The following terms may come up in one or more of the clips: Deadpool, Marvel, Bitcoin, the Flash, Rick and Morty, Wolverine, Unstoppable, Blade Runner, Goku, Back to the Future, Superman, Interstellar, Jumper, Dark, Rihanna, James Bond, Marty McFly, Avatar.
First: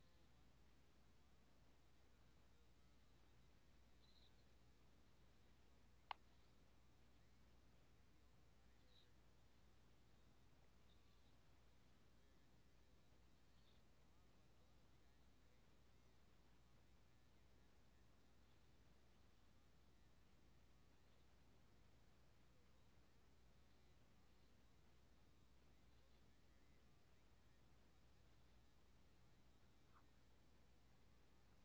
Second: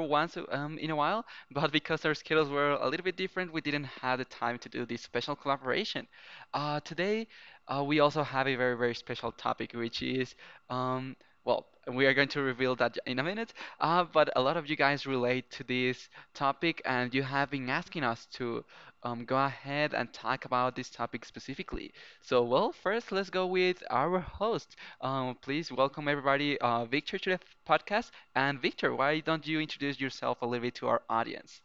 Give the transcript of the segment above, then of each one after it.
once in a while, but because our schedules were a little bit different, we didn't have the time to do this special collaboration. Today we also have a very, very special topic, which is um, well, we are going to reveal that in a minute, but a lot of you guys relate to this topic and you have been asking us to go ahead and talk about this topic specifically. So, well, first, let's go with our host. Please welcome everybody, Victor, to the podcast. And Victor, why don't you introduce yourself a little bit to our audience?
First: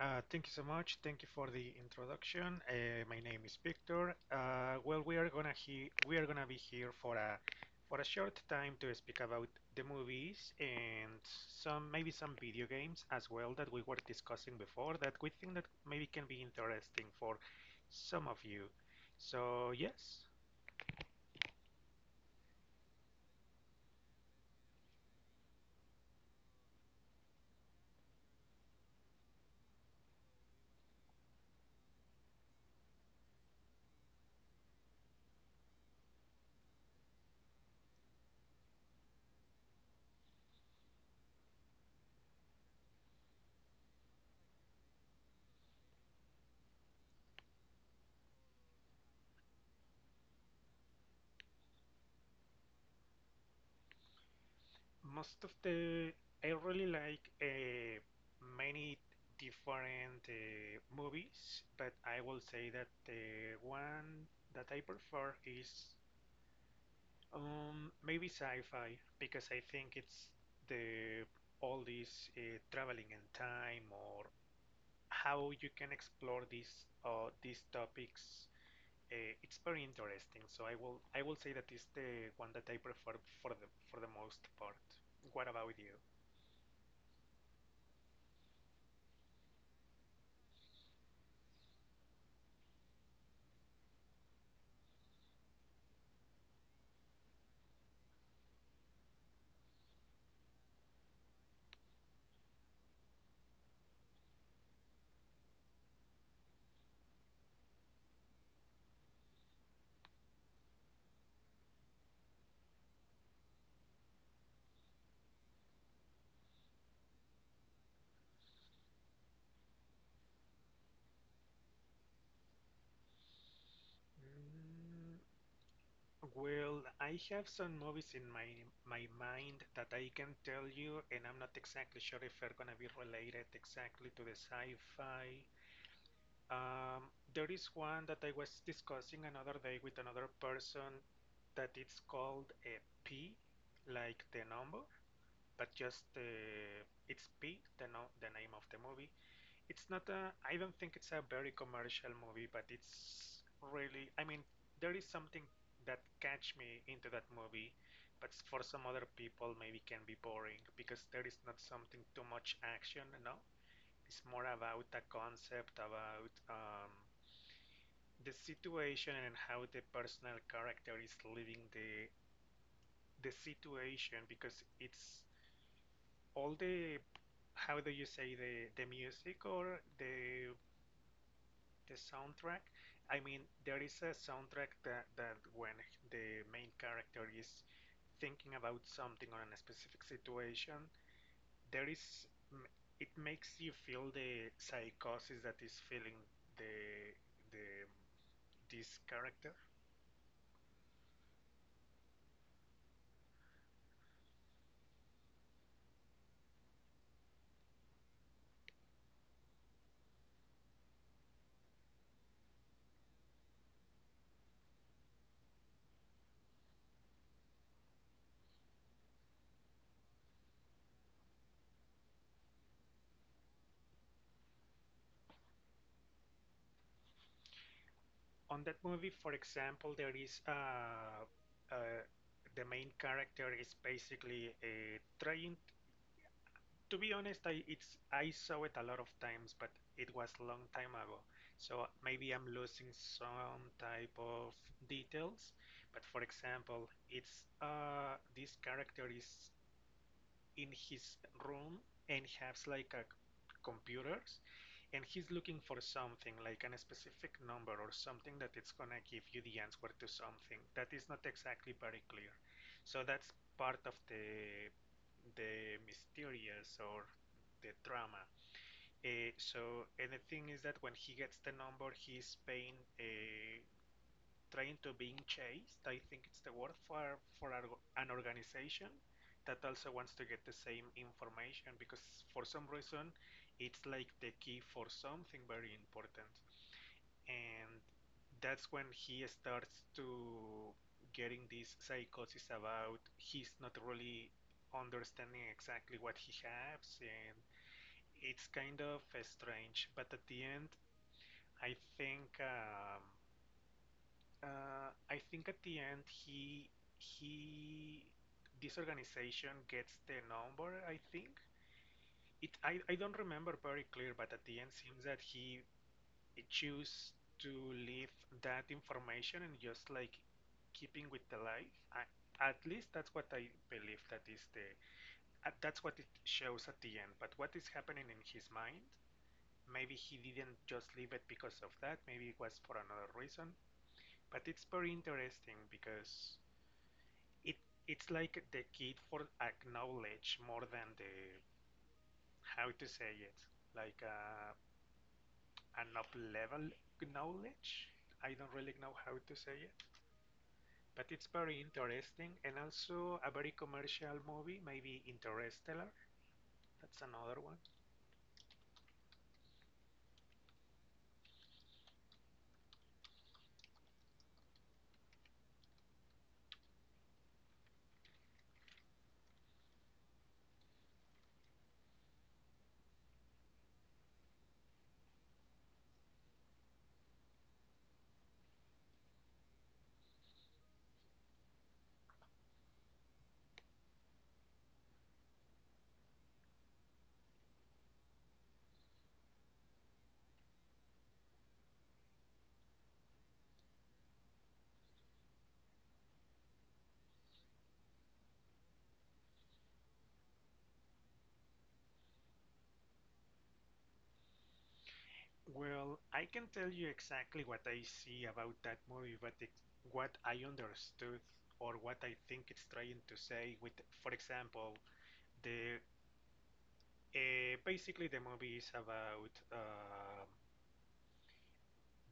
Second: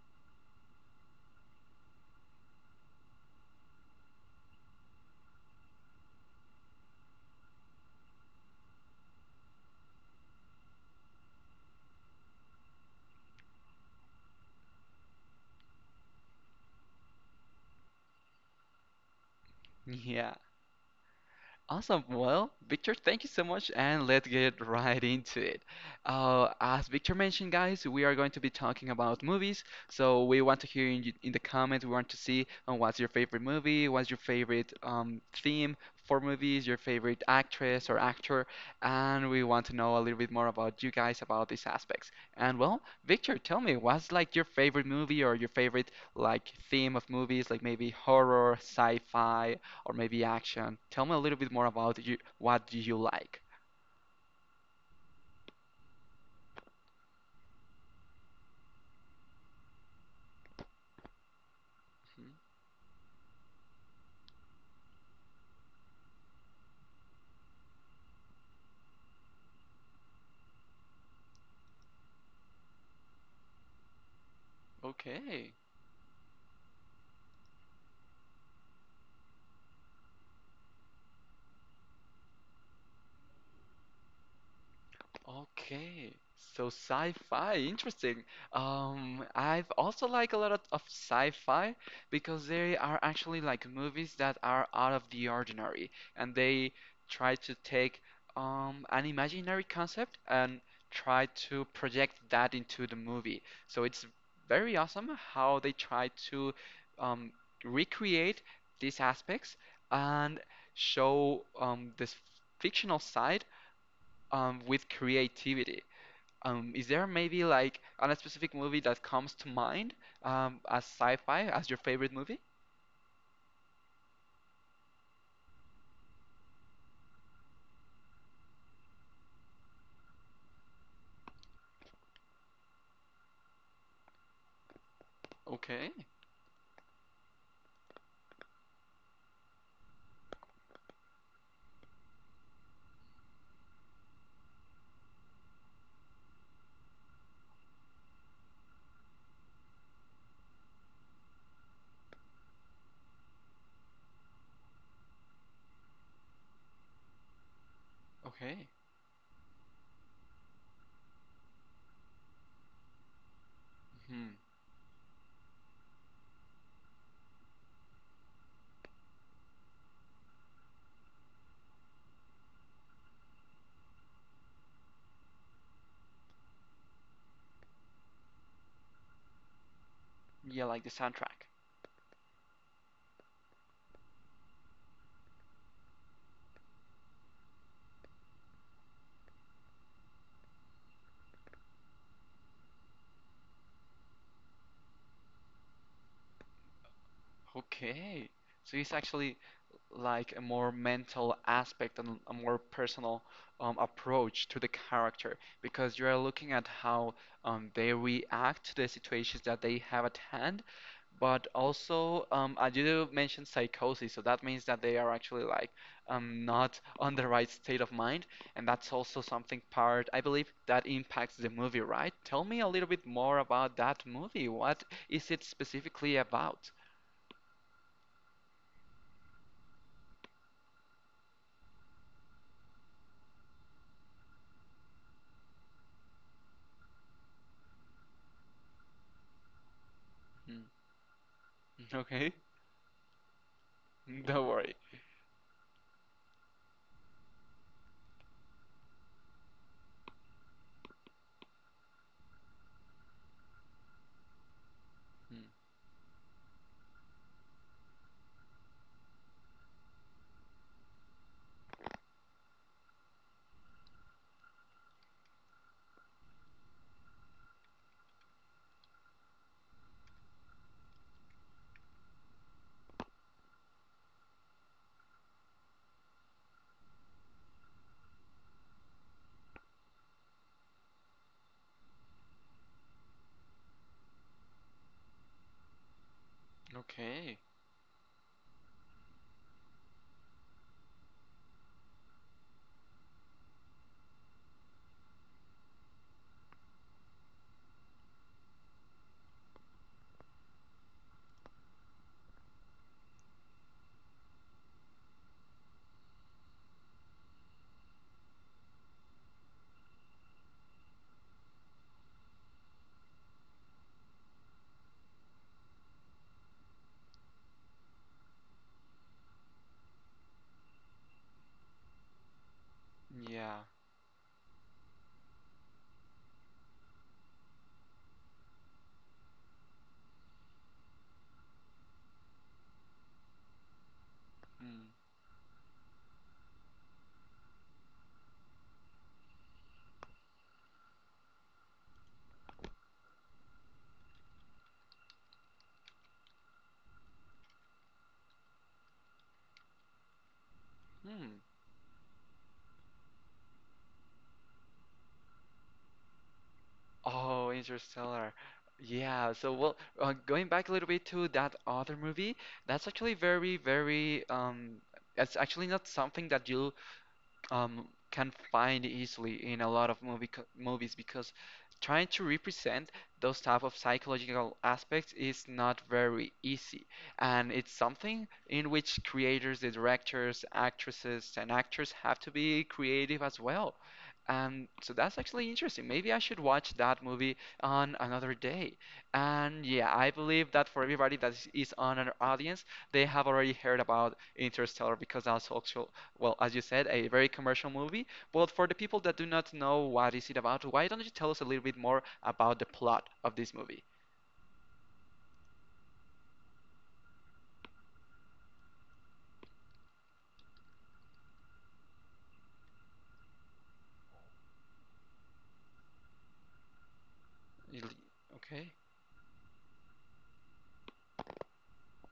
Thank you so much. Thank you for the introduction. My name is Victor. Well, we are gonna be here for a short time to speak about the movies and some video games as well that we were discussing before that we think that maybe can be interesting for some of you. So yes. Yeah. Awesome. Well, Victor, thank you so much, and let's get right into it. As Victor mentioned, guys, we are going to be talking about movies. So we want to hear in the comments. We want to see what's your favorite movie, what's your favorite theme for movies, your favorite actress or actor, and we want to know a little bit more about you guys about these aspects. And well, Victor, tell me, what's like your favorite movie or your favorite like theme of movies, like maybe horror, sci-fi, or maybe action. Tell me a little bit more about you, what do you like? Most of the I really like many different movies, but I Mhm. will say that the one that I prefer is maybe sci-fi because I think it's the all this traveling in time or how Okay. you can explore these topics. It's very interesting, so I will say that is the one that I prefer for the most part. What about you? Okay, so sci-fi, interesting. I've also like a lot of sci-fi because they are actually like movies that are out of the ordinary and they try to take an imaginary concept and try to project that into the movie. So it's very awesome how they try to um, recreate these aspects and show this fictional side with creativity. Is there maybe like a specific movie that comes to mind as sci-fi as your favorite movie? Mm, Well, I have some movies in my mind that I can tell you, and I'm not exactly sure if they're gonna be related exactly to the sci-fi. Okay, Um, there is one that I was discussing another day with another person that it's called a P, like the number, but just it's P, the no the name of the movie it's not a. I don't think it's a very commercial movie, but it's really. I mean, there is something that catch me into that movie, but for okay. some other people maybe can be boring because there is not something too much action. No, it's hmm more about a concept about the situation and how the personal character is living the situation because it's all the how do you say the music or the Yeah, like the soundtrack. the soundtrack. I mean, there is a soundtrack that when the main character is thinking about something or in a specific situation, there is it makes you feel the psychosis that is feeling the the Okay. So it's this actually character. like a more mental aspect and a more personal approach to the character because you are looking at how they react to the situations that they have at hand. But also, I did mention psychosis, so that means that they are actually like not on the right state of mind, and that's also something part, I believe, that impacts the movie, right? Tell me a little bit more about that movie. What is it specifically about? On that movie, for example, there is uh, the main character is basically trying to be honest, I saw it a lot of times, but it was a Hmm. long time ago. So Okay, maybe I'm losing some type don't of worry. details. But for example, it's this character is in his room and has like a computers and he's Mm. looking for something like an specific number or something that it's gonna give you the answer to something that is not exactly very clear. So that's part of the mysterious or the drama. So and the thing is that when he gets the number, he's paying trying to being chased. I think it's the word for an organization that also wants to get the same information because for some reason it's like the key for something very important, Okay, and that's when he starts to getting these psychosis about he's not really understanding exactly what he has and it's kind of strange. But at the end i think um, I think at the end he this organization gets the number. I think it. I don't remember very clear, but at the end seems that he choose to leave that information and just like keeping with the life. I, at least that's what I yeah. believe that is the that's what it shows at the end. But what is happening in his mind? Maybe he didn't just leave it because of that. Maybe it was for another reason. But it's Mm. very interesting because it it's like the key for acknowledge more than the how to say it like an up level knowledge. I don't really know how to say it, but it's Hmm. very interesting and also a very commercial movie. Maybe Interstellar. That's another Oh, one. Interstellar. Yeah, so well, going back a little bit to that other movie, that's actually very, very, um, that's actually not something that you um, can find easily in a lot of movies because trying to represent those type of psychological aspects is not very easy, and it's something in which creators, the directors, actresses and actors have to be creative as well. And so that's actually interesting. Maybe I should watch that movie on another day. And yeah, I believe that for everybody that is on our audience, they have already heard about Interstellar, because that's also, well, as you said, a very commercial movie. But for the people that do not know what is it about, why don't you tell us a little bit more about the plot of this movie? Well, I can tell you exactly what I see about that movie, but it, what I understood or what I think it's trying to say with, for example, the You'll- basically, the movie is Okay. about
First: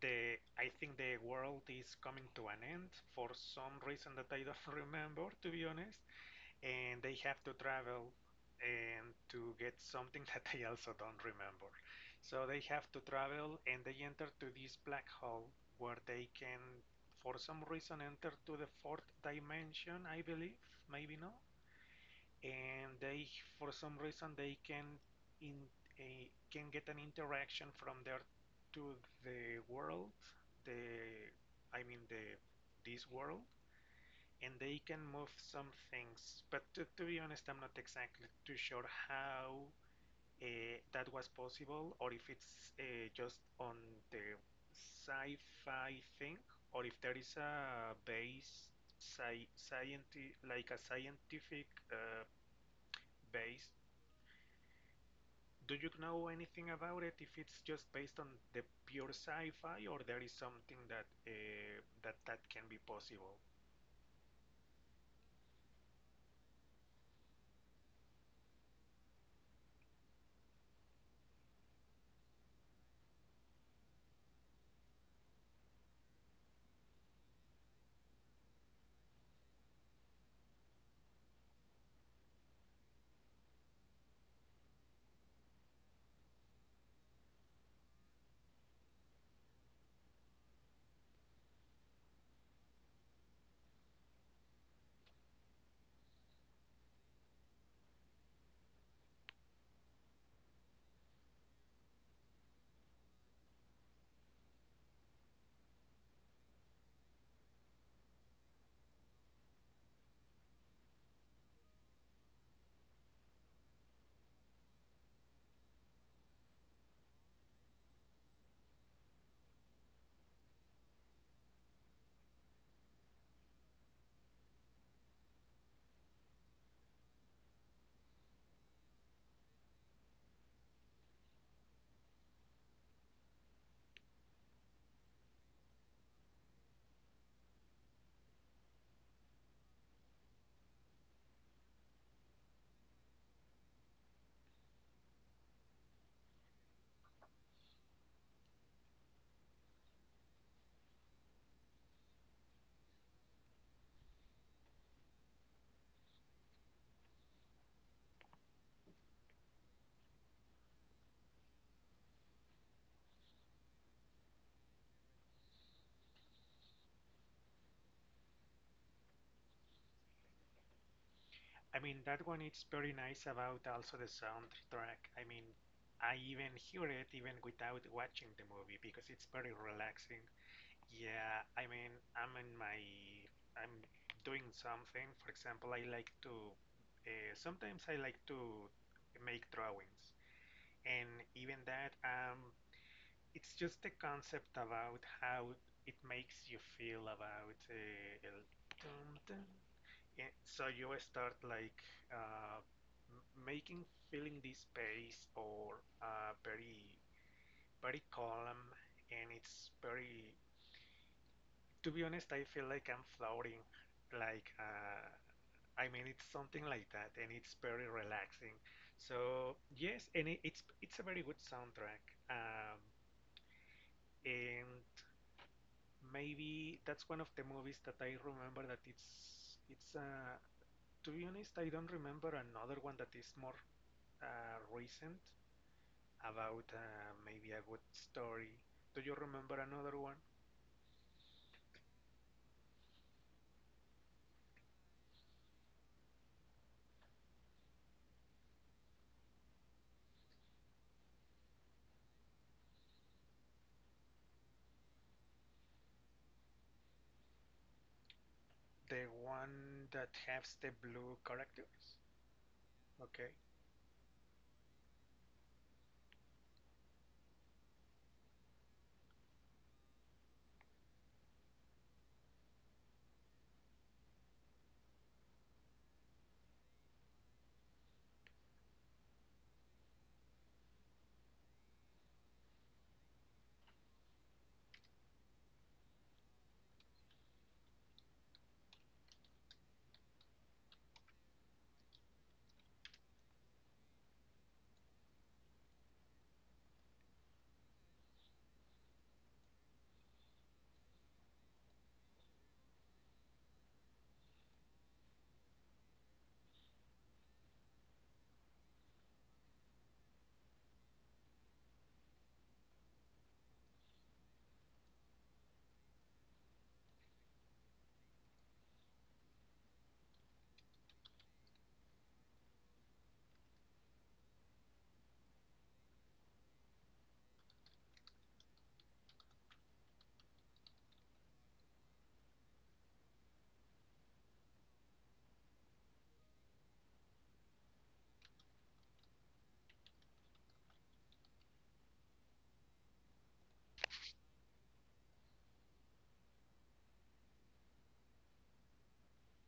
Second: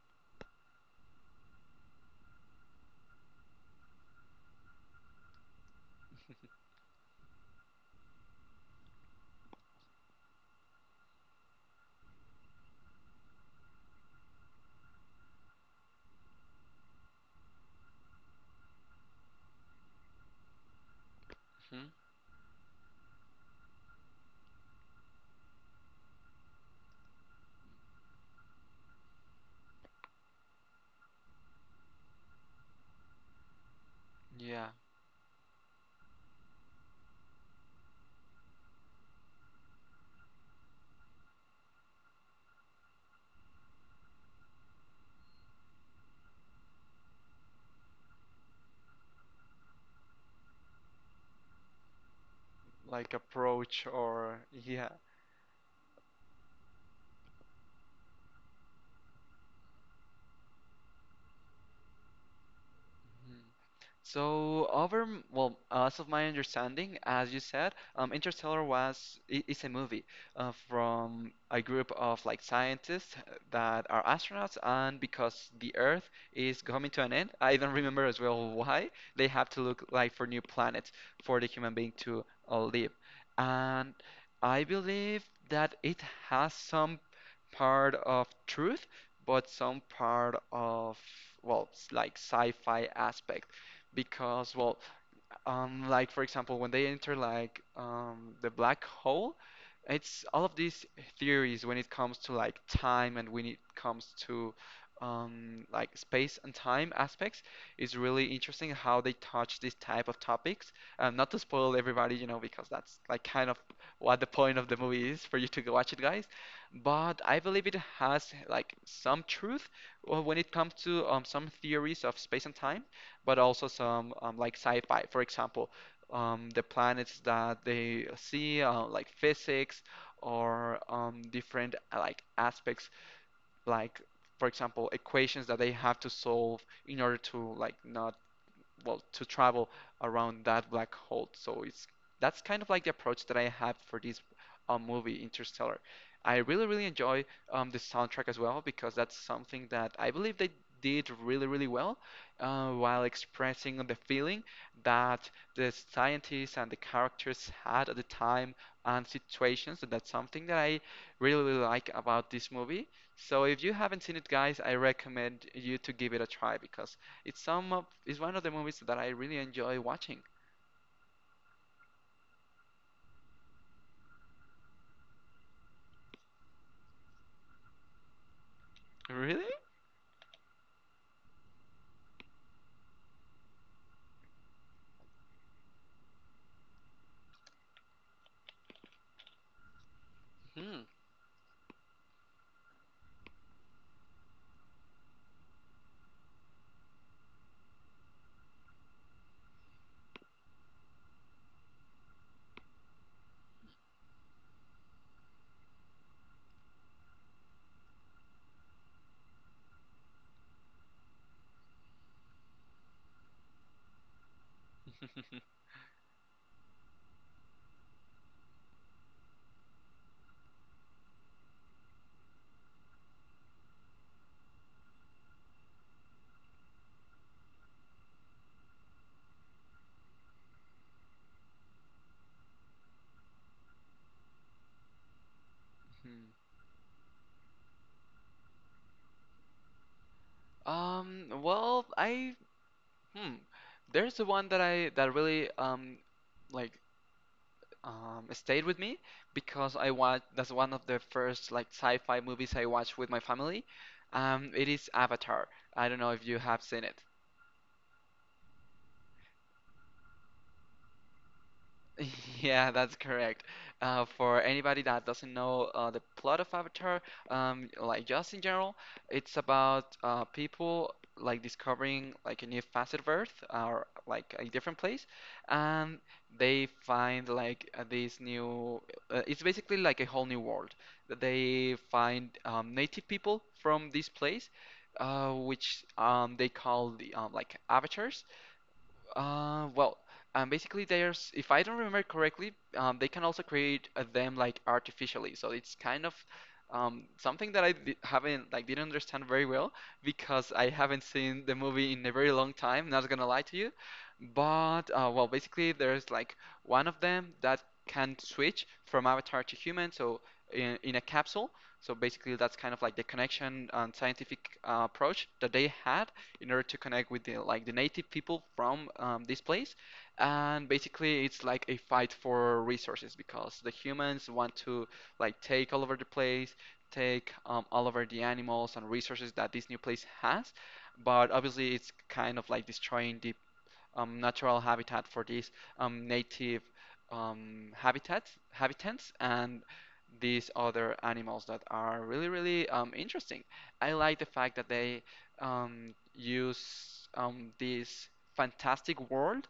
the. I think the world is coming to an end for some reason that I don't remember, to be honest. And they have to travel and to get something that I also don't remember. So they have to travel and they enter to this black hole where they can, for some reason, enter to the fourth dimension, I believe. Maybe not, hmm and they for some reason they can in can get an interaction from there to the world, the I mean, the this world, and Yeah, they can move some things but to be honest I'm not exactly too sure how that was possible or if it's just on the sci-fi thing or if there is a base scientific like a scientific like based. approach or yeah. Do you know anything about it? If it's just based on the pure sci-fi, or there is something that that can be possible? Mhm. So, well, as of my understanding, as you said, Interstellar is a movie from a group of like scientists that are astronauts, and because the Earth is coming to an end, I don't remember as well why they have to look like for new planets for the human being to live. And I believe that it has some part of truth, but some part of, well, like sci-fi aspect, because well, like for example, when they enter like the black hole, it's all of these theories when it comes to like time, and when it comes to like space and time aspects. It's really interesting how they touch these type of topics, not to spoil everybody, you know, because that's like kind of what the point of the movie is for you to go watch it, guys. But I believe it has like some truth when it comes to some theories of space and time, but also some like sci-fi. For example, the planets that they see, like physics, or different like aspects, like for example, equations that they have to solve in order to like not well, to travel around that black hole. So it's that's kind of like the approach that I have for this movie, Interstellar. I really really enjoy the soundtrack as well, because that's something that I believe they did really really well while expressing the feeling that the scientists and the characters had at the time and situations. And that's something that I really, really like about this movie. So if you haven't seen it, guys, I recommend you to give it a try, because it's one of the movies that I really enjoy watching. I mean, that one it's very nice about also the soundtrack. I mean, I even hear it even without watching the movie because it's Really? very relaxing. Yeah, I mean, I'm in my, I'm doing something. For example, sometimes I like to make drawings, Hmm. and even that, I'm. It's just a concept about how it makes you feel about el dum dum. Yeah, so you start like uh, making feeling this space or very very calm, and it's very, to be honest I feel like I'm floating like I mean it's something like that, and it's very relaxing. So yes, and it's a very good soundtrack, um, and maybe that's one of the movies that I remember that it's to be honest, I don't remember another one that is more recent about maybe a good story. Do you remember another one? Well, I hmm. There's the one that I that really like stayed with me because I watched that's one of the first like sci-fi movies I watched with my family. It is Avatar. I don't know if you have seen it. The one that has the blue characters? Yeah, that's Okay, correct. For anybody that doesn't know the plot of Avatar, like just in general, it's about people like discovering like a new facet of Earth or like a different place, and they find like this new. It's basically like a whole new world. They find native people from this place, which they call the like avatars. uh, well, Basically, there's, if I don't remember correctly, they can also create them like artificially. So it's kind of something that I di haven't didn't understand very well because I haven't seen the movie in a very long time. Not gonna lie to you, but well, basically, there's like one of them that can switch from avatar to human. So in a capsule. So basically, that's kind of like the connection and scientific approach that they had in order to connect with the like the native people from this place. And basically, it's like a fight for resources because the humans want to like take all over the place, take all over the animals and resources that this new place has. But obviously, it's kind of like destroying the natural habitat for these native habitants, and these other animals that are really, really interesting. I like the fact that they use this fantastic world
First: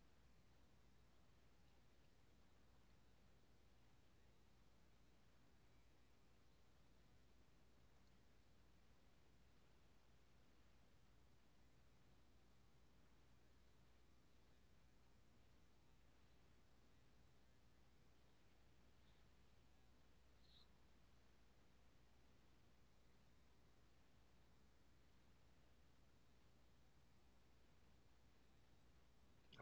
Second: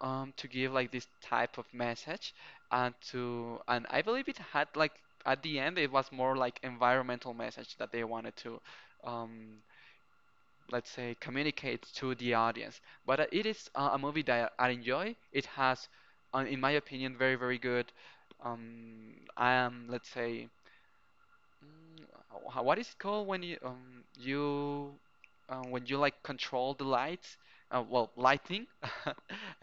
to give like this type of message, and to and I believe it had like at the end, it was more like environmental message that they wanted to um, let's say communicate to the audience. But it is a movie that I enjoy. It has, in my opinion, very very good, let's say Mm, wha- what is it called when you you when you like control the lights? Well, lighting.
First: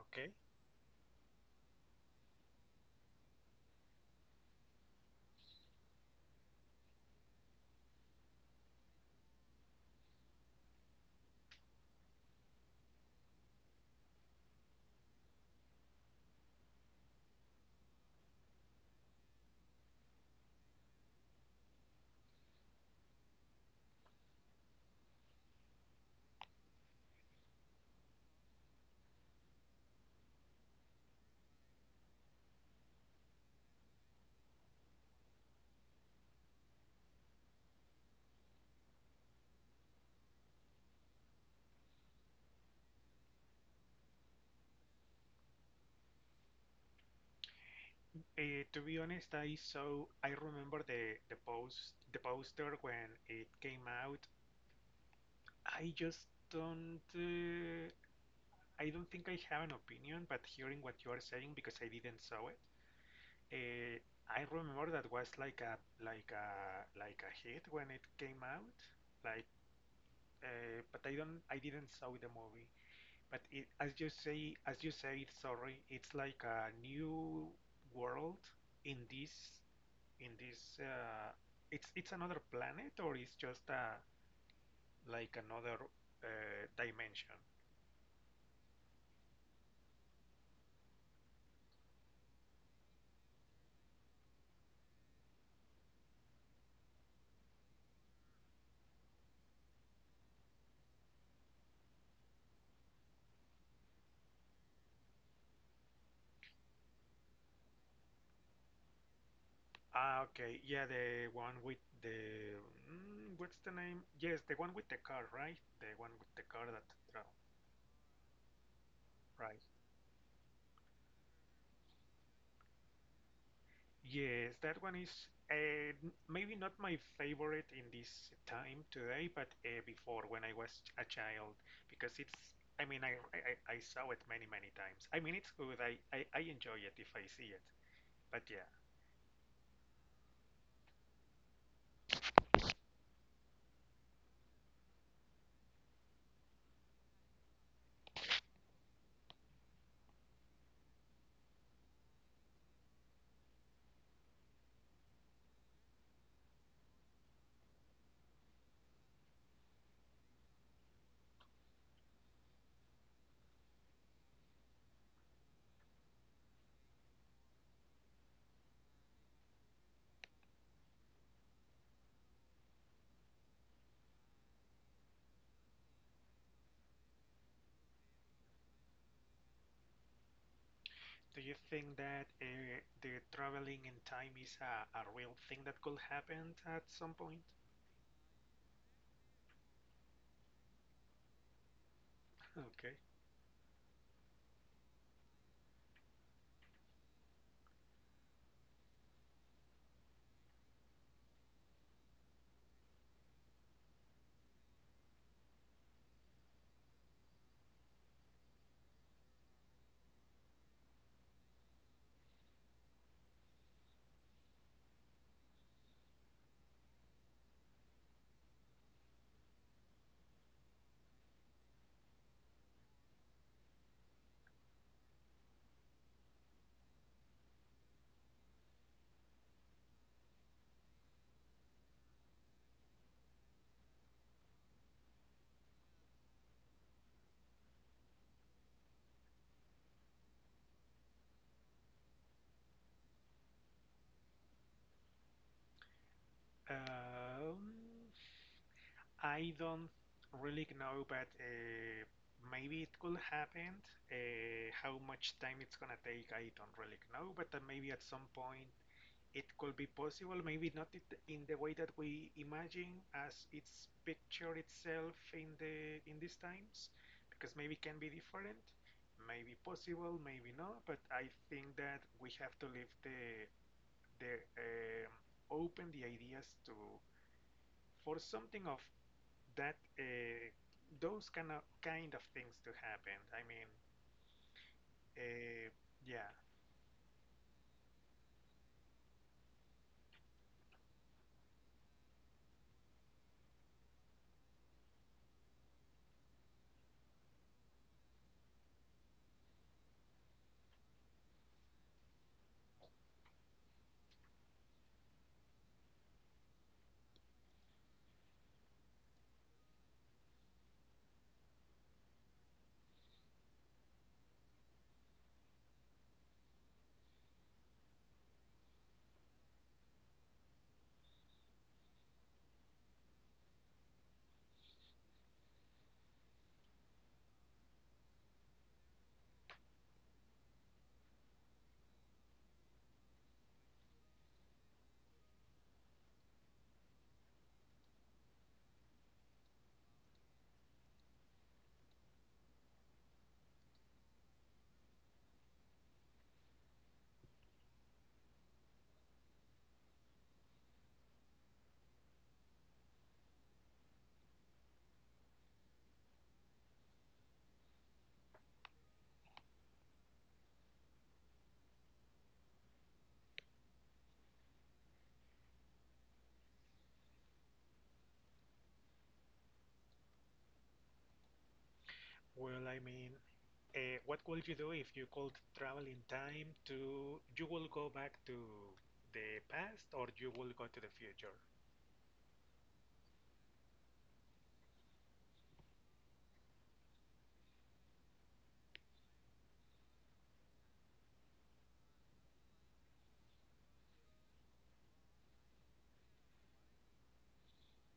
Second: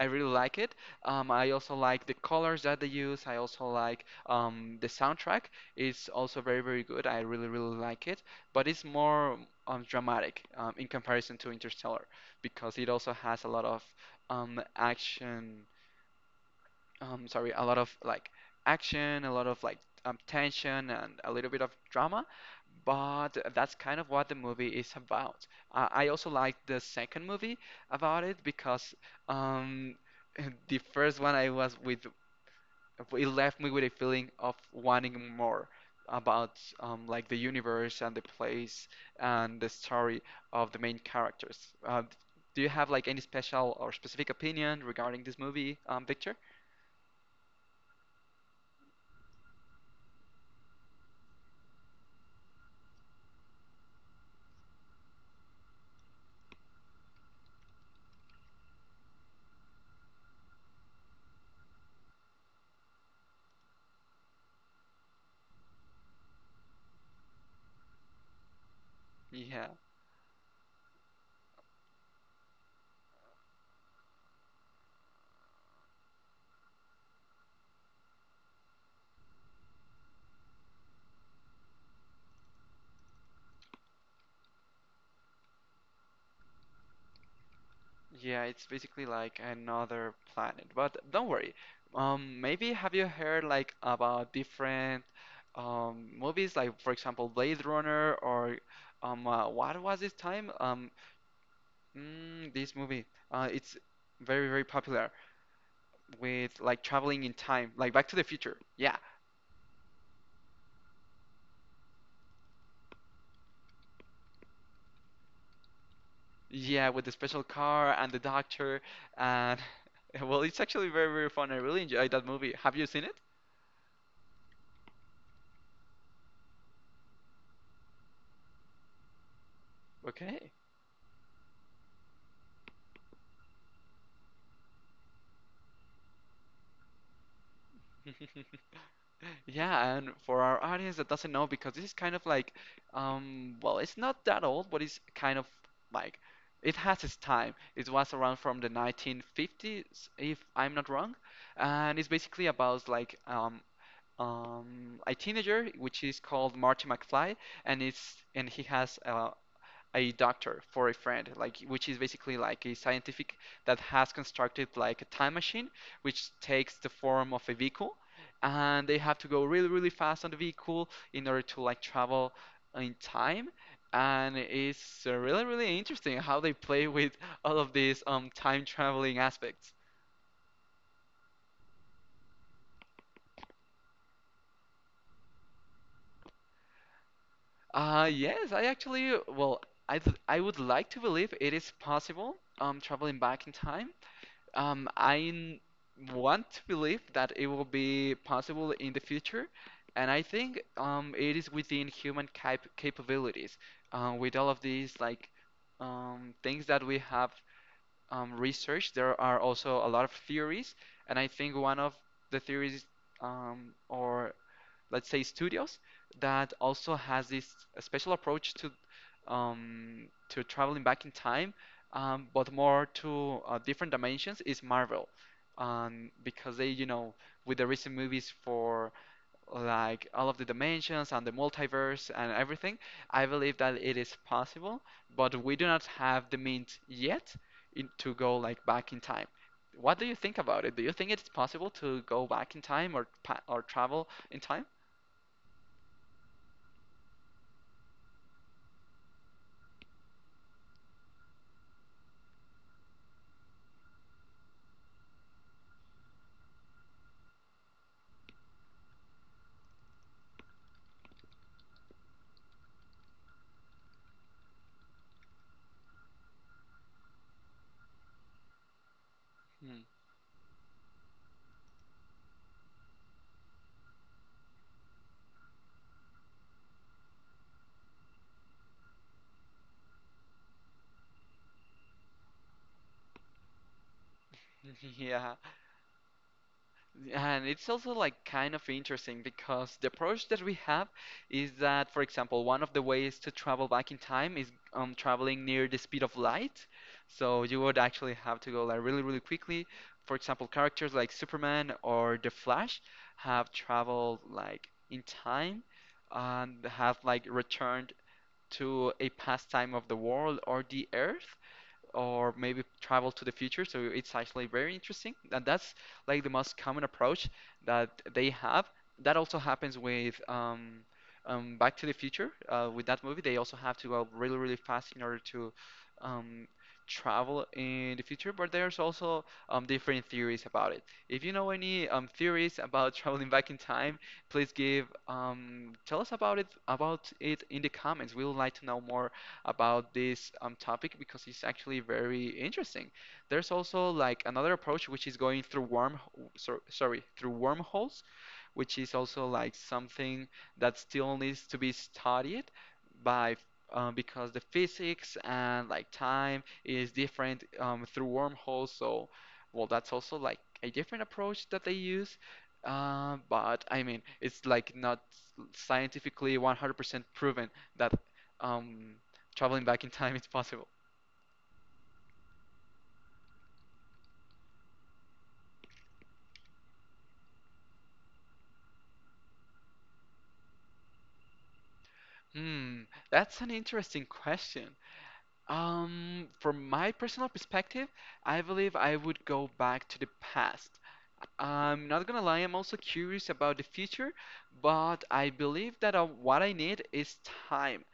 I really like it. I also like the colors that they use. I also like the soundtrack. It's also very very good. I really really like it. But it's more dramatic in comparison to Interstellar, because it also has a lot of action sorry a lot of like action, a lot of like tension and a little bit of drama, but that's kind of what the movie is about. I also liked the second movie about it, because um the first one, I was with it left me with a feeling of wanting more about like the universe and the place and the story of the main characters. Do you have like any special or specific opinion regarding this movie, Victor? To be honest, I remember the poster when it came out. I just don't uh, I don't think I have an opinion, but hearing what you are saying because I didn't saw it, uh, I remember that was like a hit when it came out. Like, Yeah. But I didn't saw the movie. But it, as you say, sorry, it's like a new world in this. It's another planet or it's just a like another dimension. Yeah, it's basically like another planet. But don't worry. Maybe have you heard like about different movies, like for example Blade Runner or what was this time? This movie. It's very very popular with like traveling in time, like Back to the Future. Yeah, Ah, okay. Yeah, the one with what's the name? Yes, the one with the car, right? The one with the car that yeah, with the travel, special car and the doctor right. and well, it's actually very very fun. I really enjoyed that movie. Have you seen it? Yes, that one is maybe not my favorite in this time today, but before when I Okay. was a child, because it's. I mean, I saw it many many times. I mean, it's good. I enjoy it if I see it. But yeah, Yeah, and for our audience that doesn't know, because this is kind of like, well, it's not that old, but it's kind of like it has its time. It was around from the 1950s, if I'm not wrong, and it's basically about a teenager, which is called Marty McFly, and it's and he has a doctor for a friend, like, which is basically like a scientific that has constructed like a time machine, which takes the form of a vehicle, and they have to go really, really fast on the vehicle in order to like travel in time. And it's really, really interesting how they play with all of these time traveling aspects. do you think that the traveling in time is a real thing that could happen at some point? Yes, I actually, well, I would like to believe it is possible, Okay. traveling back in time. I want to believe that it will be possible in the future, and I think it is within human capabilities. With all of these things that we have researched, there are also a lot of theories, and I think one of the theories or let's say studios that also has this special approach to traveling back in time, but more to different dimensions is Marvel, because they with the recent movies for like all of the dimensions and the multiverse and everything, I believe that it is possible, but we do not have the means yet to go like back in time. What do you think about it? Do you think it's possible to go back in time or pa or travel in time? Um, I don't really know, but maybe it could happen. How much time it's gonna take, I don't really know, but maybe at some point it could be possible. Maybe not it in the way that we imagine as its picture itself in these times, because maybe can be different, maybe Hmm. possible, maybe not. But I think that we have to leave the the um open the ideas to for something of that those kind of things to happen. I mean, Yeah, uh, yeah. and it's also like kind of interesting because the approach that we have is that, for example, one of the ways to travel back in time is traveling near the speed of light. So you would actually have to go like really, really quickly. For example, characters like Superman or the Flash have traveled like in time and have like returned to a past time of the world or the Earth, or maybe travel to the future. So it's actually very interesting. And that's like the most common approach that they have. That also happens with Back to the Future. With that movie, they also have to go really, really fast in order to um, travel in the future. But there's also different theories about it. If you know any theories about traveling back in time, please give tell us about it in the comments. We would like to know more about this topic because it's actually very interesting. There's also like another approach which is going through through wormholes, which is also like something that still needs to be studied by because the physics and like time is different through wormholes. So, well, that's also like a different approach that they use. But I mean, it's like not scientifically 100% proven that um, traveling back in time is possible. Well, I mean, what would you do if you could travel in time to? You will go back to the past, or you will go to the future? Hmm, that's an interesting question. From my personal perspective, I believe I would go back to the past. I'm not gonna lie, I'm also curious about the future, but I believe that what I need is time.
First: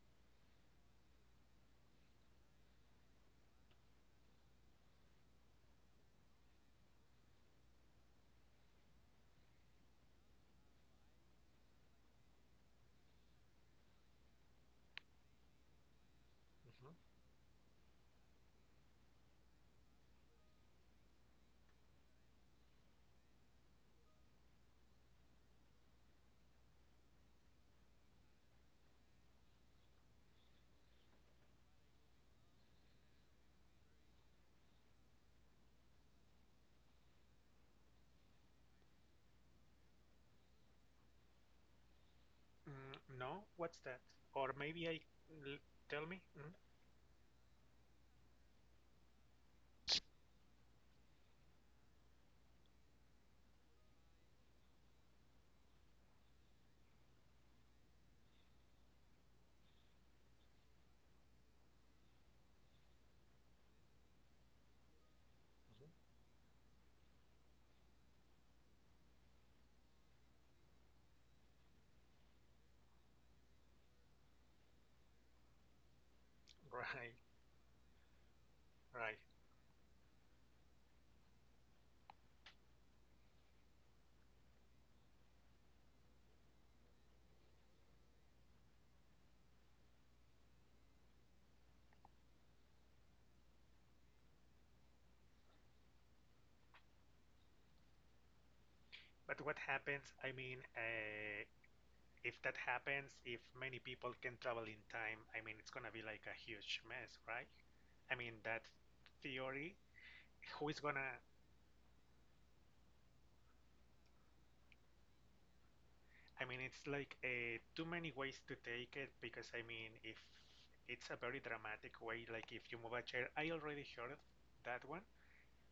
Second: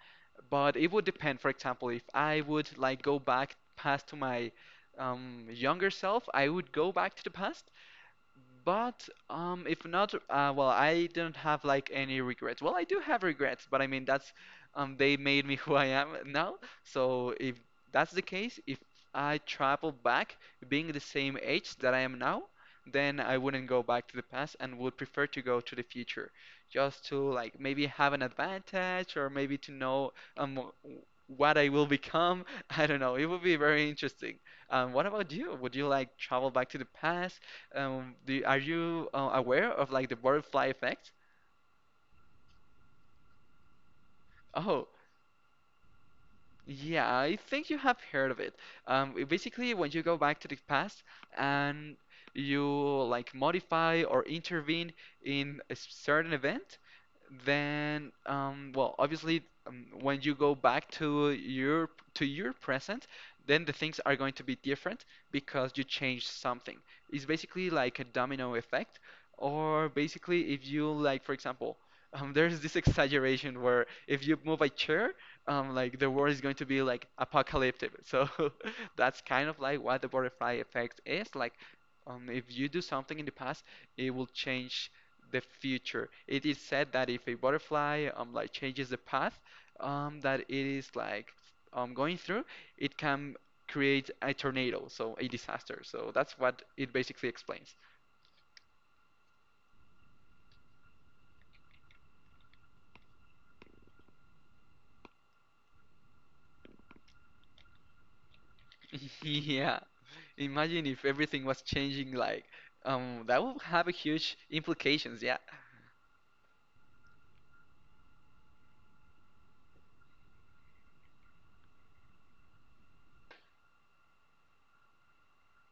But it would depend, for example, if I would like go back past to my younger self, I would go back to the past. But if not, well, I don't have like any regrets. Well, I do have regrets, but I mean that's they made me who I am now. Hmm. So if that's the case, if I travel back being the same age that I am now, then I wouldn't go back to the past and would prefer to go to the future, just to like maybe have an advantage or maybe to know um w- what I will become. I don't know. It would be very interesting. What about you? Would you like travel back to the past? Are you aware of like the butterfly effect? No, what's that? Or Oh, maybe l- tell me. Mm? yeah, I think you have heard of it. It basically, when you go back to the past and you like modify or intervene in a certain event, then well, obviously, when you go back to your present, then the things are going to be different because you Mhm. changed something. It's basically like a domino effect, or basically if you like, for example, there's this exaggeration where if you move a chair like the world is going to be like Right, apocalyptic. So right. that's kind of like what the butterfly effect is. Like, if you do something in the past, it will change the future. It is said that if a butterfly like changes the path that it is like going through, it can create a tornado, so a disaster. So that's what it basically explains. But what happens? I mean, if that happens, if many people can travel in time, I mean, it's gonna be like a huge mess, right? I mean, that theory, Yeah. who is Imagine if gonna? everything was changing like that would have a huge implications, yeah. I mean, it's like too many ways to take it because I mean, if it's a very dramatic way, like if you move a chair, I already heard that one.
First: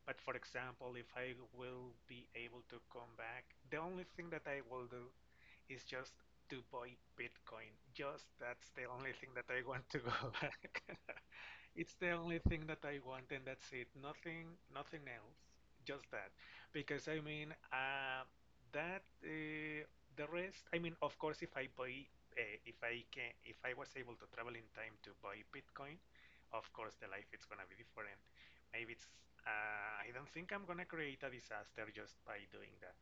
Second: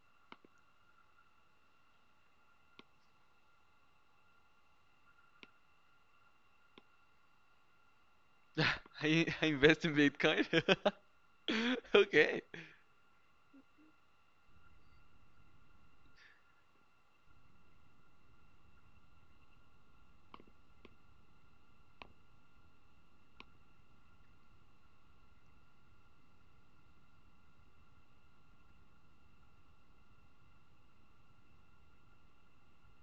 But for example, if I will be able to come back, the only thing that I will do is just to buy Bitcoin. Just that's the only I, thing I that I invest want in to go Bitcoin. back. It's the only Okay. thing that I want, and that's it. Nothing, nothing else. Just that. Because I mean, that the rest. I mean, of course, if I can, if I was able to travel in time to buy Bitcoin, of course, the life it's gonna be different. Maybe it's. I don't think I'm gonna create a disaster just by doing that.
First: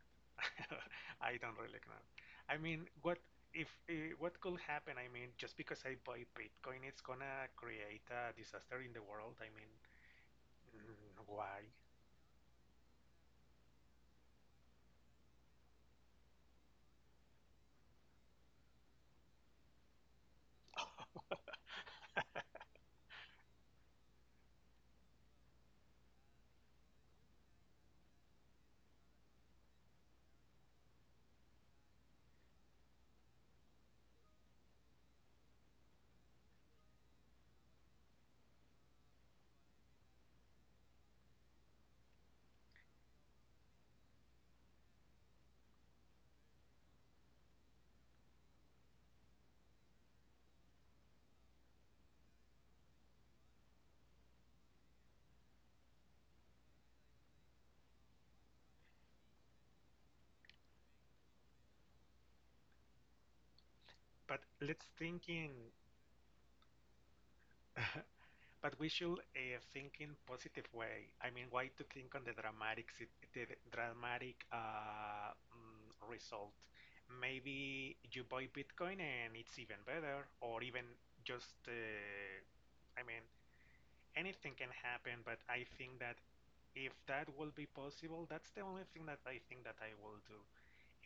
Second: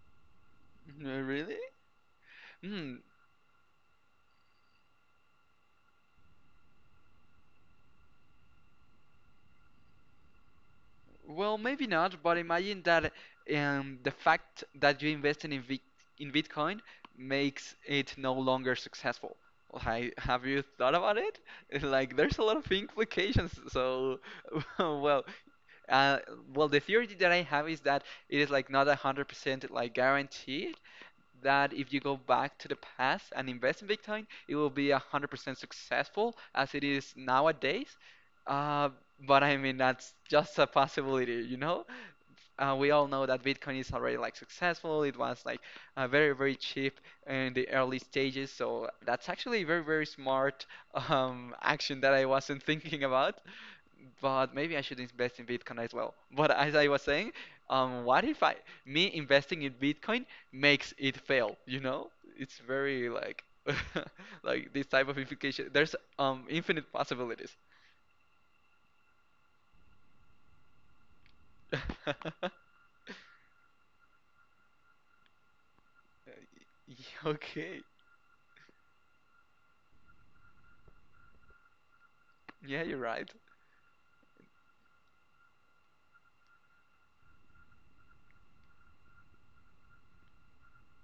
I really? don't really know. I mean, Hmm. what if eh, what could happen, I mean, just because I buy Bitcoin, it's gonna create a disaster in the world. I mean, Well, why? maybe not, but imagine that the fact that you invested in Vic in Bitcoin makes it no longer successful. Like, have you thought about it? Like, there's a lot of implications. So, well, uh, well, the theory that I have is that it is like not 100% like guaranteed that if you go back to the past and invest in Bitcoin, it will be 100% successful as it is nowadays. Uh, but I mean, that's just a possibility, you know? We all know that Bitcoin is already like successful. It was like very, very cheap in the early stages. So that's actually a very, very smart action that I wasn't thinking about, but maybe I should invest in Bitcoin as well. But as I was saying, what if I me investing in Bitcoin makes it fail? You know, it's very like But like let's this type of think in, implication. There's infinite possibilities. but we should think in positive way. I mean, why to think on the dramatic, the dramatic result? Okay, Maybe you buy Bitcoin and it's even better, or even just, yeah, you're I mean, right. anything can happen. But I think that if that will be possible, that's the only thing that I think that I will do.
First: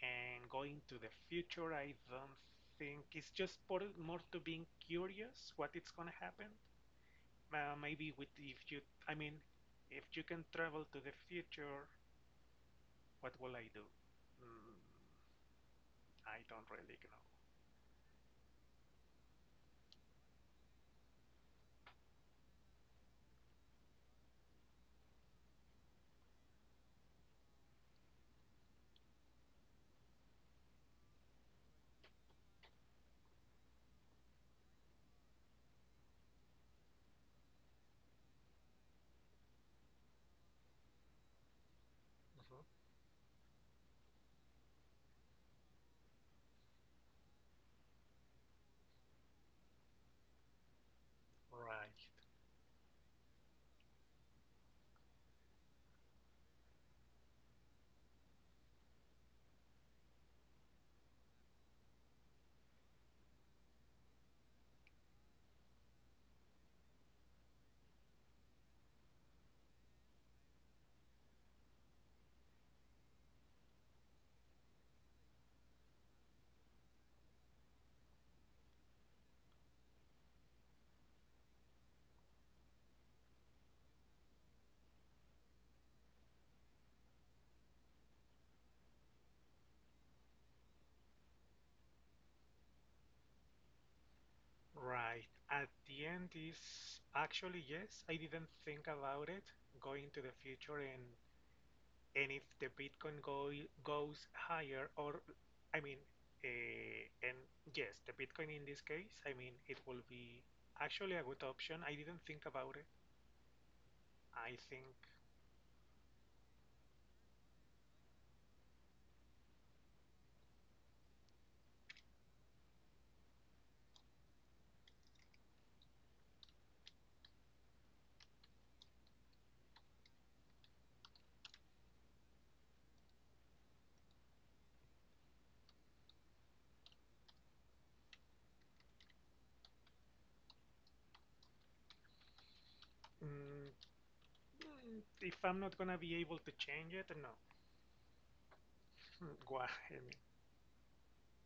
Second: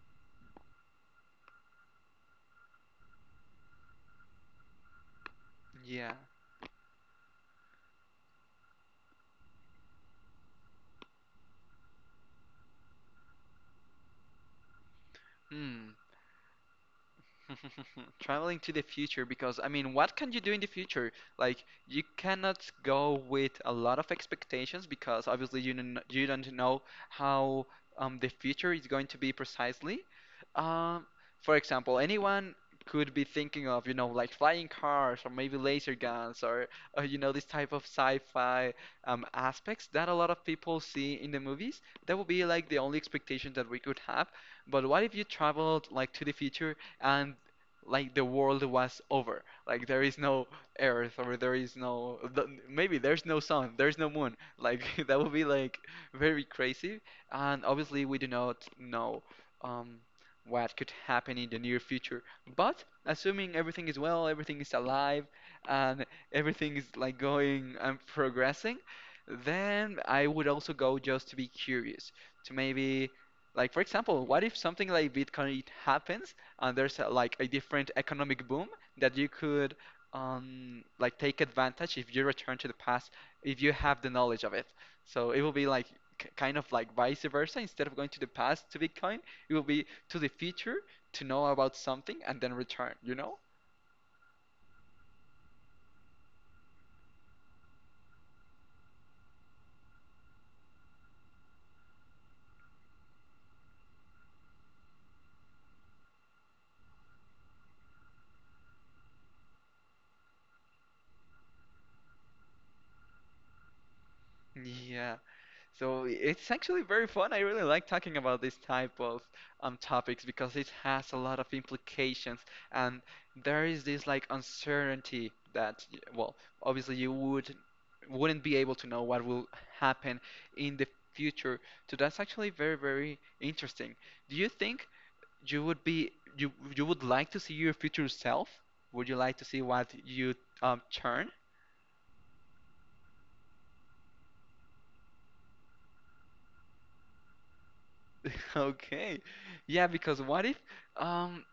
And going to the future, I don't think it's just more, to being curious what it's gonna Yeah. happen. Maybe with if you, I mean, if you can travel to the future, what will I do? Mm, Hmm. I don't really Traveling to the future, because I mean, what can you do in the future? Like you cannot go with a lot of expectations because obviously you don't know how the future is going to be precisely. Um, for example, anyone could be thinking of, you know, like flying cars or maybe laser guns, or uh, you know, this type of sci-fi aspects that a lot of people see in the movies. That would be know. Mhm. like the only expectation that we could have. But what if you traveled like to the future and like the world was over? Like there is no earth or there is Right. no th- maybe there's no sun, there's no moon. Like that would be like very crazy. And obviously we do not know um what could happen in the near future. But assuming everything is well, everything is alive and everything is like going and progressing, then I would also go just to be curious to maybe like, for example, what if something like Bitcoin happens and there's a, like a different economic boom that you could like take advantage if you return to the past if you have the knowledge of it. So it will be like k kind of like vice versa. Instead of going to the past to Bitcoin, it will be to the future to know about something and then return, you know? Right, at the end is actually yes, I didn't think about it, going to the future and if the Bitcoin go goes higher or I mean and yes, the Bitcoin in this case, I mean it will be actually a good option. I didn't think about it. I think Yeah. So it's actually very fun. I really like talking about this type of topics because it has a lot of implications, and there is this like uncertainty that, well, obviously you would wouldn't be able to know what will happen in the future. So that's actually very, very interesting. Do you think you would be you would like to see your future self? Would you like to see what you turn? mm, if I'm not gonna be able to change it, no. Okay. Why? Yeah, I mean, because what if? Um,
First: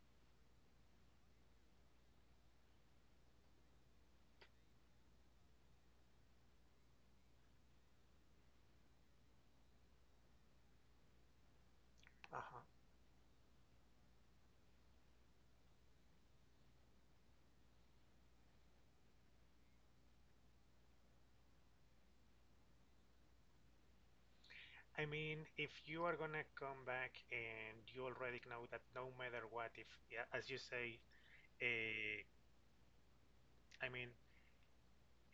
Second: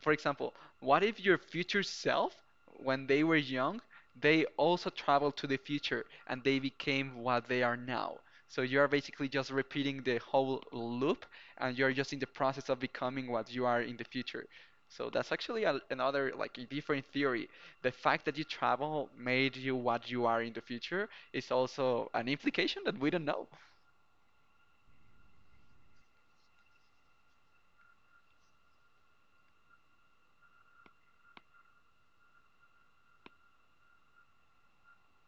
for example, what if your future self, when they were young, they also traveled to the future and they became what they are now? So you are basically just repeating the whole loop and you're just in the uh-huh. process of becoming what you are in the future. So that's actually a, another, like a different theory. The fact that you travel made you what you are in the future is also an implication that we don't know. I mean, if you are gonna come back and you already know that no matter what, if yeah, as you say, eh, I mean,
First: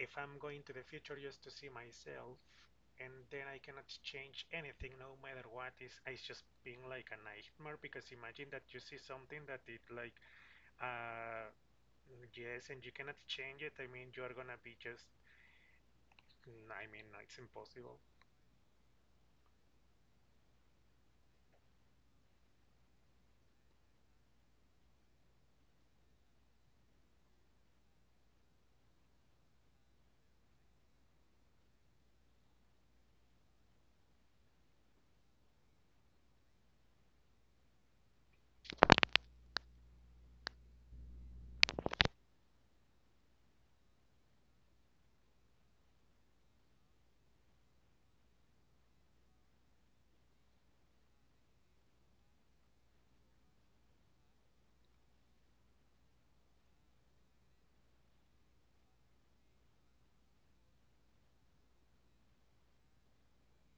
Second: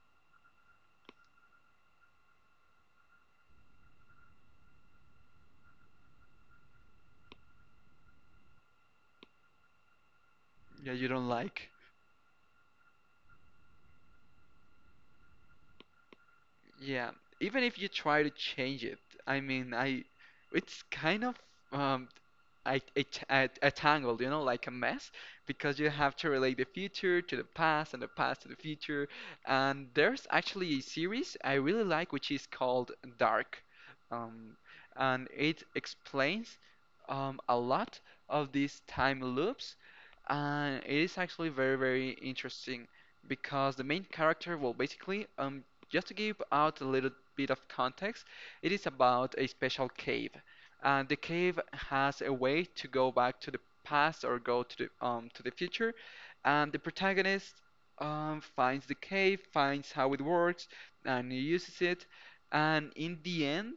if I'm going to the future just to see myself, and then I cannot change anything no matter what is, it's just being like a nightmare because imagine that you see something that it like, Yeah, you don't uh, like. yes, and you cannot change it. I mean, you are gonna be just, I mean, Yeah, no, it's even if you impossible. try to change it, I mean, I, it's kind of um, a, a tangle, you know, like a mess, because you have to relate the future to the past and the past to the future. And there's actually a series I really like, which is called Dark, um, and it explains a lot of these time loops, and it is actually very, very interesting because the main character, well, basically, just to give out a little bit of context, it is about a special cave, and the cave has a way to go back to the past or go to the future. And the protagonist finds the cave, finds how it works, and he uses it. And in the end,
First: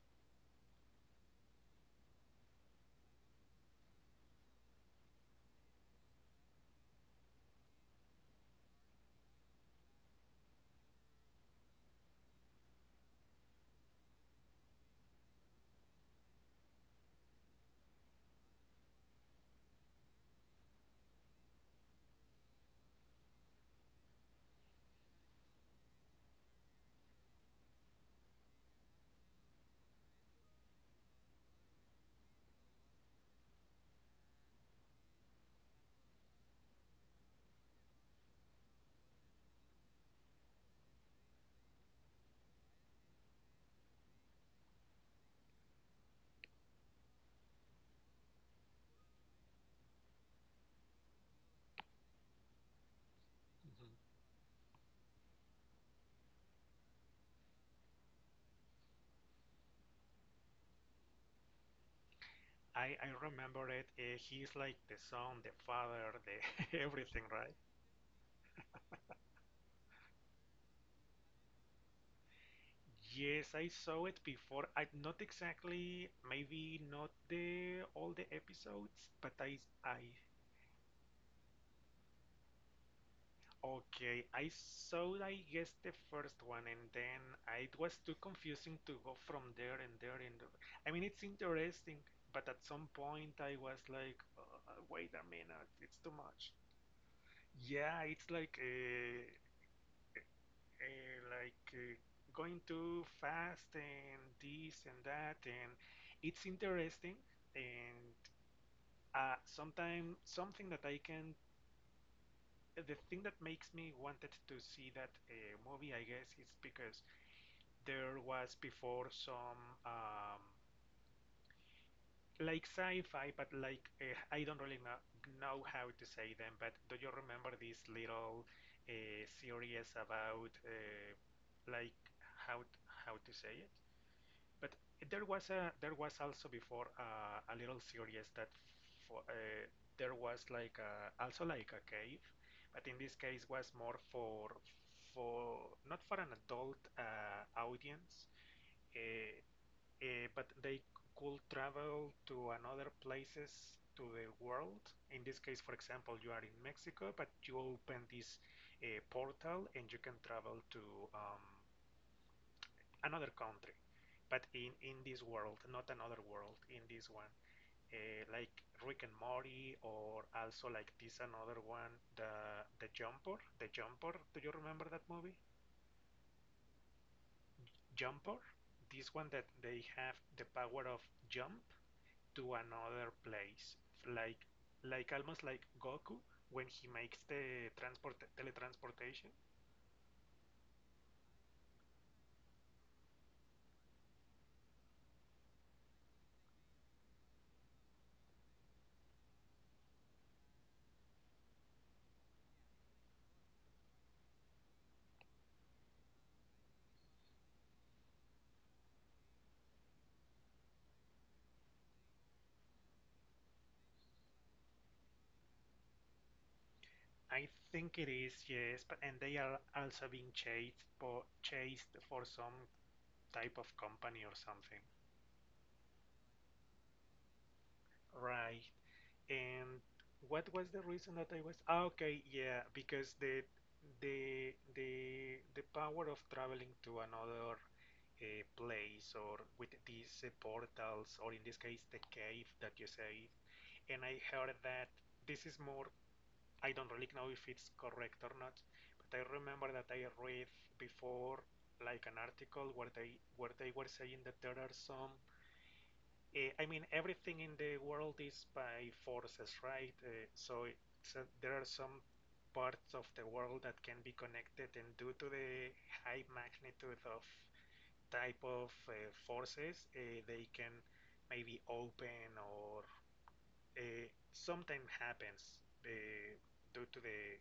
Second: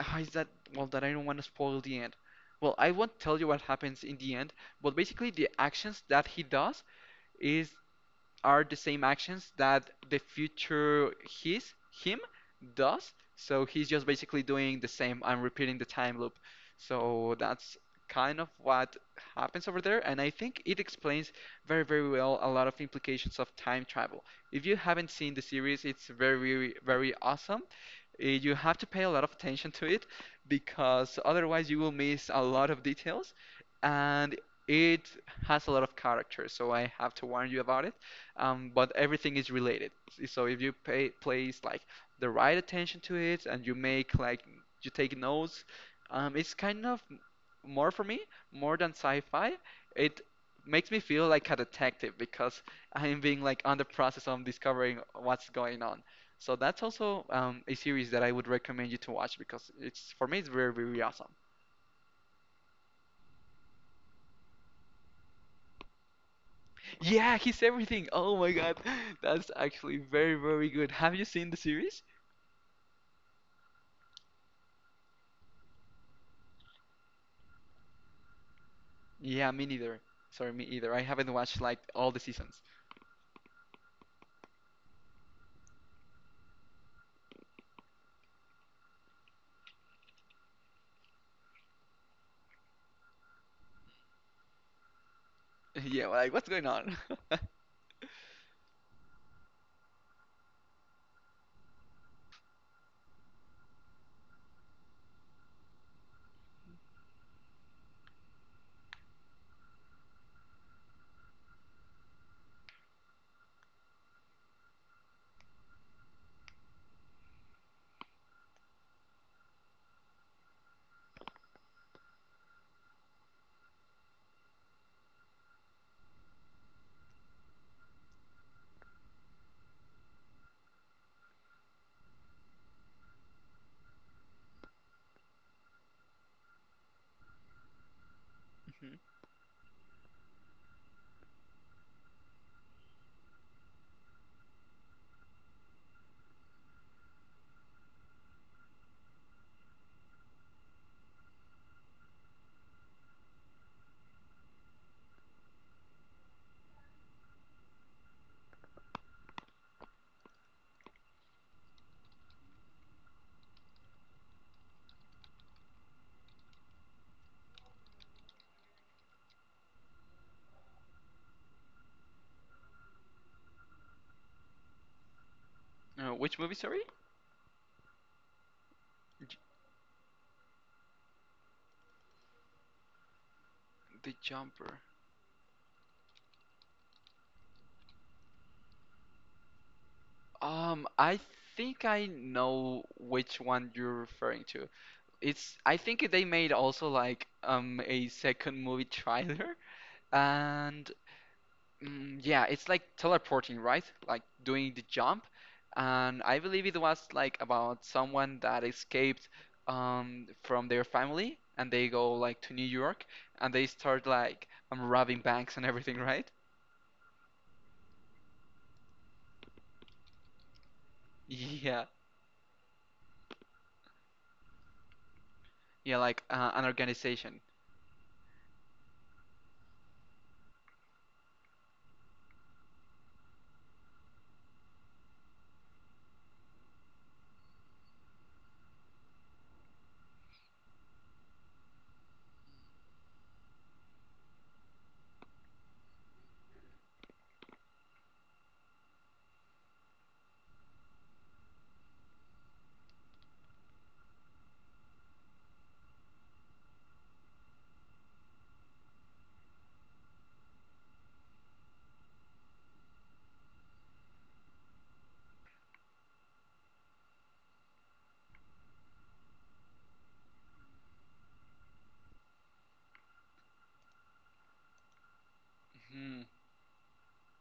ah, is that well that I don't want to spoil the end. Well, I won't tell you what happens in the end, but basically the actions that he does is are the same actions that the future his him does. So he's just basically doing the same, I'm repeating the time loop. So that's kind of what happens over there, and I think it explains very, very well a lot of implications of time travel. If you haven't seen the series, it's very, very awesome. You have to pay a lot of attention to it, because otherwise you will miss a lot of details, and it has a lot of character, so I have to warn you about it. But everything is related. So if you pay place like the right attention to it and you make like you take notes, it's kind of, more for me, more than sci-fi, it makes me feel like a detective, because I'm being like on the Hmm. process of discovering what's going on. So that's also, a series that I would recommend you to watch, because it's, for me, it's very, very awesome. I remember it. He's like the son, the father, the everything, Yeah, right? he's everything. Oh my God, that's actually very, very good. Have you seen the series? Yes, I saw it before. I not exactly, maybe not the all the episodes, but Yeah, I me neither. I Sorry, me either. I haven't watched like all the seasons. okay, I saw I guess the first one, and then I, it was too confusing to go from there and there and there. I mean, it's interesting, but at some point I was like, wait a minute, it's Yeah, too like what's much. going on? Yeah, it's like uh, like uh, going too fast and this and that, and it's interesting, and sometimes something that I can the thing that makes me wanted to see that movie I guess is because there was before some um, like sci-fi but like I don't really know how to say them, but do you remember this little series about like how how to say it. But there was also before a little series that Mhm. for, there was like a, also like a cave, but in this case was more for for not for an adult audience, uh, uh, but they could travel to another places to the world. In this case, for example, you are in Mexico, but you open this portal and you can travel to um, another country, but in this world, not another world, in this one. Like Rick and Morty, or also like this another one, the Jumper, the Jumper. Do you remember that movie, Which movie? Sorry, Jumper? This one J- that they have the power of jump to another place, The like Jumper. like almost like Goku when he makes the transport teletransportation. I think I know which one you're referring to. It's, I think they made also like a second movie trailer, and mm, yeah, it's like teleporting, right? Like doing the jump. And I believe it was like about someone that escaped from their family, and they go like to New York and they start like robbing banks and everything, right? I think it is, yes, but and they are also being chased for Yeah. chased for some type of company or something. Yeah, like an organization. Right. And what was the reason that I was? Ah, okay, yeah, because the power of traveling to another place or with these portals or in this case the cave that you say. And I heard that this is more. I don't really know if it's correct or not, but I remember that I read before like an article where they were saying that there are some uh, I mean, everything in the world is by forces, right? So there are some parts of the world that can be connected, and due to the high magnitude of type of forces, they can maybe open or something happens Mhm. Due to the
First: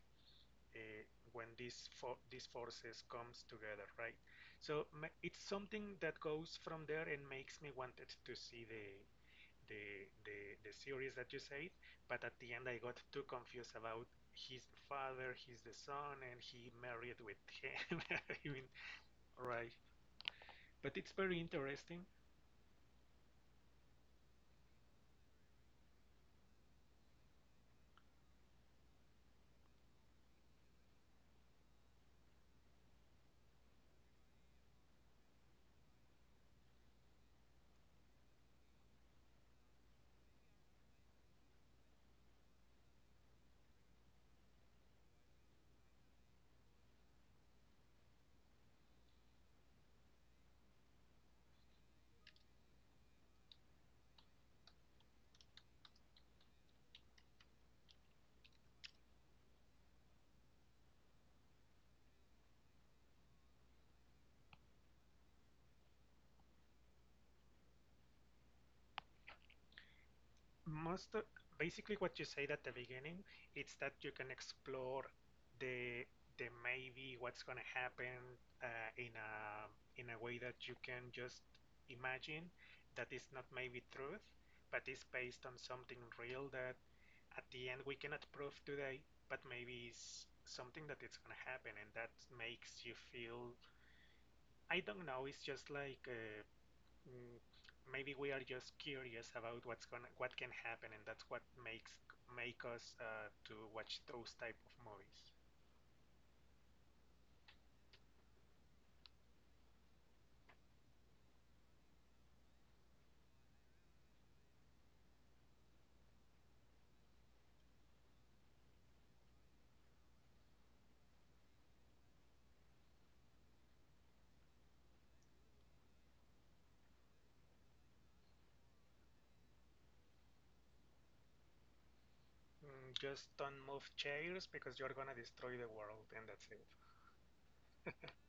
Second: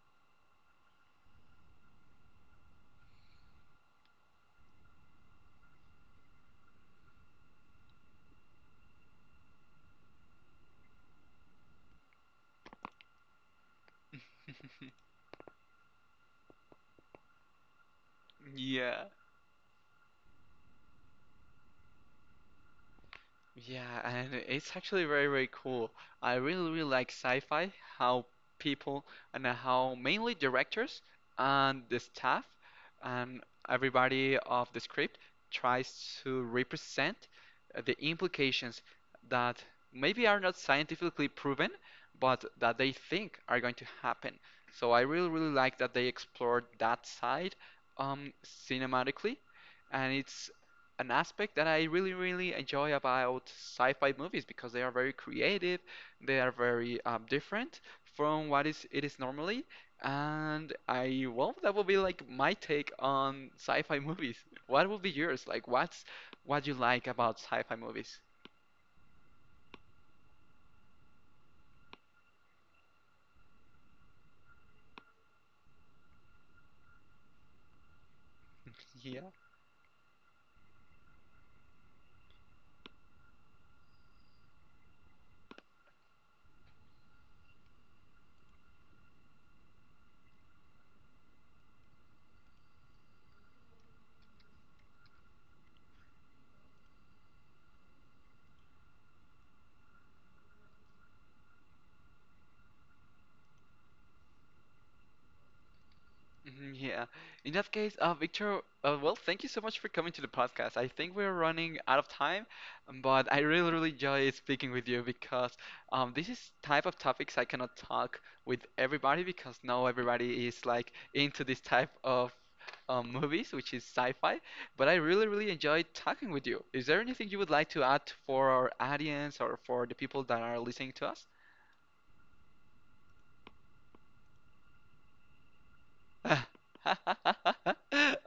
uh, when these forces comes together, right? So it's something that goes from there and makes me wanted to see the the the series that you said, but at the end I got too confused about he's the father, he's the son, and he married with him. I mean, Yeah, right. But it's very interesting. yeah, and it's actually very, very cool. I really, really like sci-fi, how people, and how mainly directors and the staff and everybody of the script tries to represent the implications that maybe are not scientifically proven, but that they think are going to happen. So I really, really like that they explored that side um, cinematically, and it's an aspect that I really, really enjoy about sci-fi movies, because they are very creative, they are very different from what is normally, and I, well, that will be like my take on sci-fi movies. What will be yours? Like, what's what you like about sci-fi movies? Most of- basically what you said at the beginning, it's that you can explore the the maybe what's going to happen uh, in Yeah. a in a way that you can just imagine, that is not maybe truth but is based on something real that at the end we cannot prove today, but maybe is something that it's going to happen, and that makes you feel, I don't know, it's just like mm, maybe we are just curious about what's gonna what can happen, and that's what makes make us to watch those type of movies. Mhm, yeah. In that case, Victor, well, thank you so much for coming to the podcast. I think we're running out of time, but I really, really enjoy speaking with you, because this is type of topics I cannot talk with everybody, because not everybody is like into this type of movies, which is sci-fi. But I really, really enjoyed talking with you. Is there anything you would like to add for our audience or for the people that are listening to us? Mm, just don't move chairs because you're gonna destroy the world, and that's it.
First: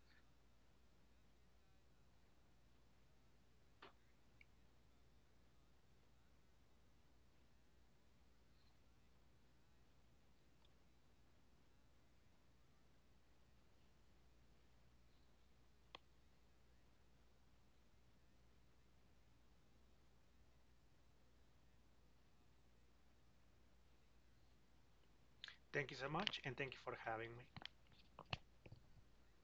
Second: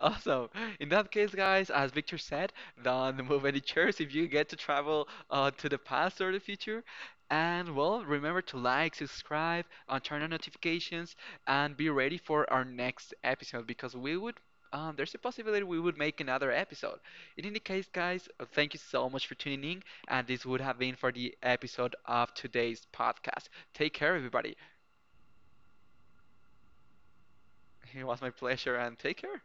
Awesome. In that case, guys, as Victor said, don't move any chairs if you get to travel to the past or the future. And well, remember to like, subscribe, and turn on notifications, and be ready for our next episode, because we would. There's a possibility we would make another episode. In any case, guys, thank you so much for tuning in, and this would have been for the episode of today's podcast. Take care, everybody. Thank you so much, and thank you for having me. It was my pleasure, and take care.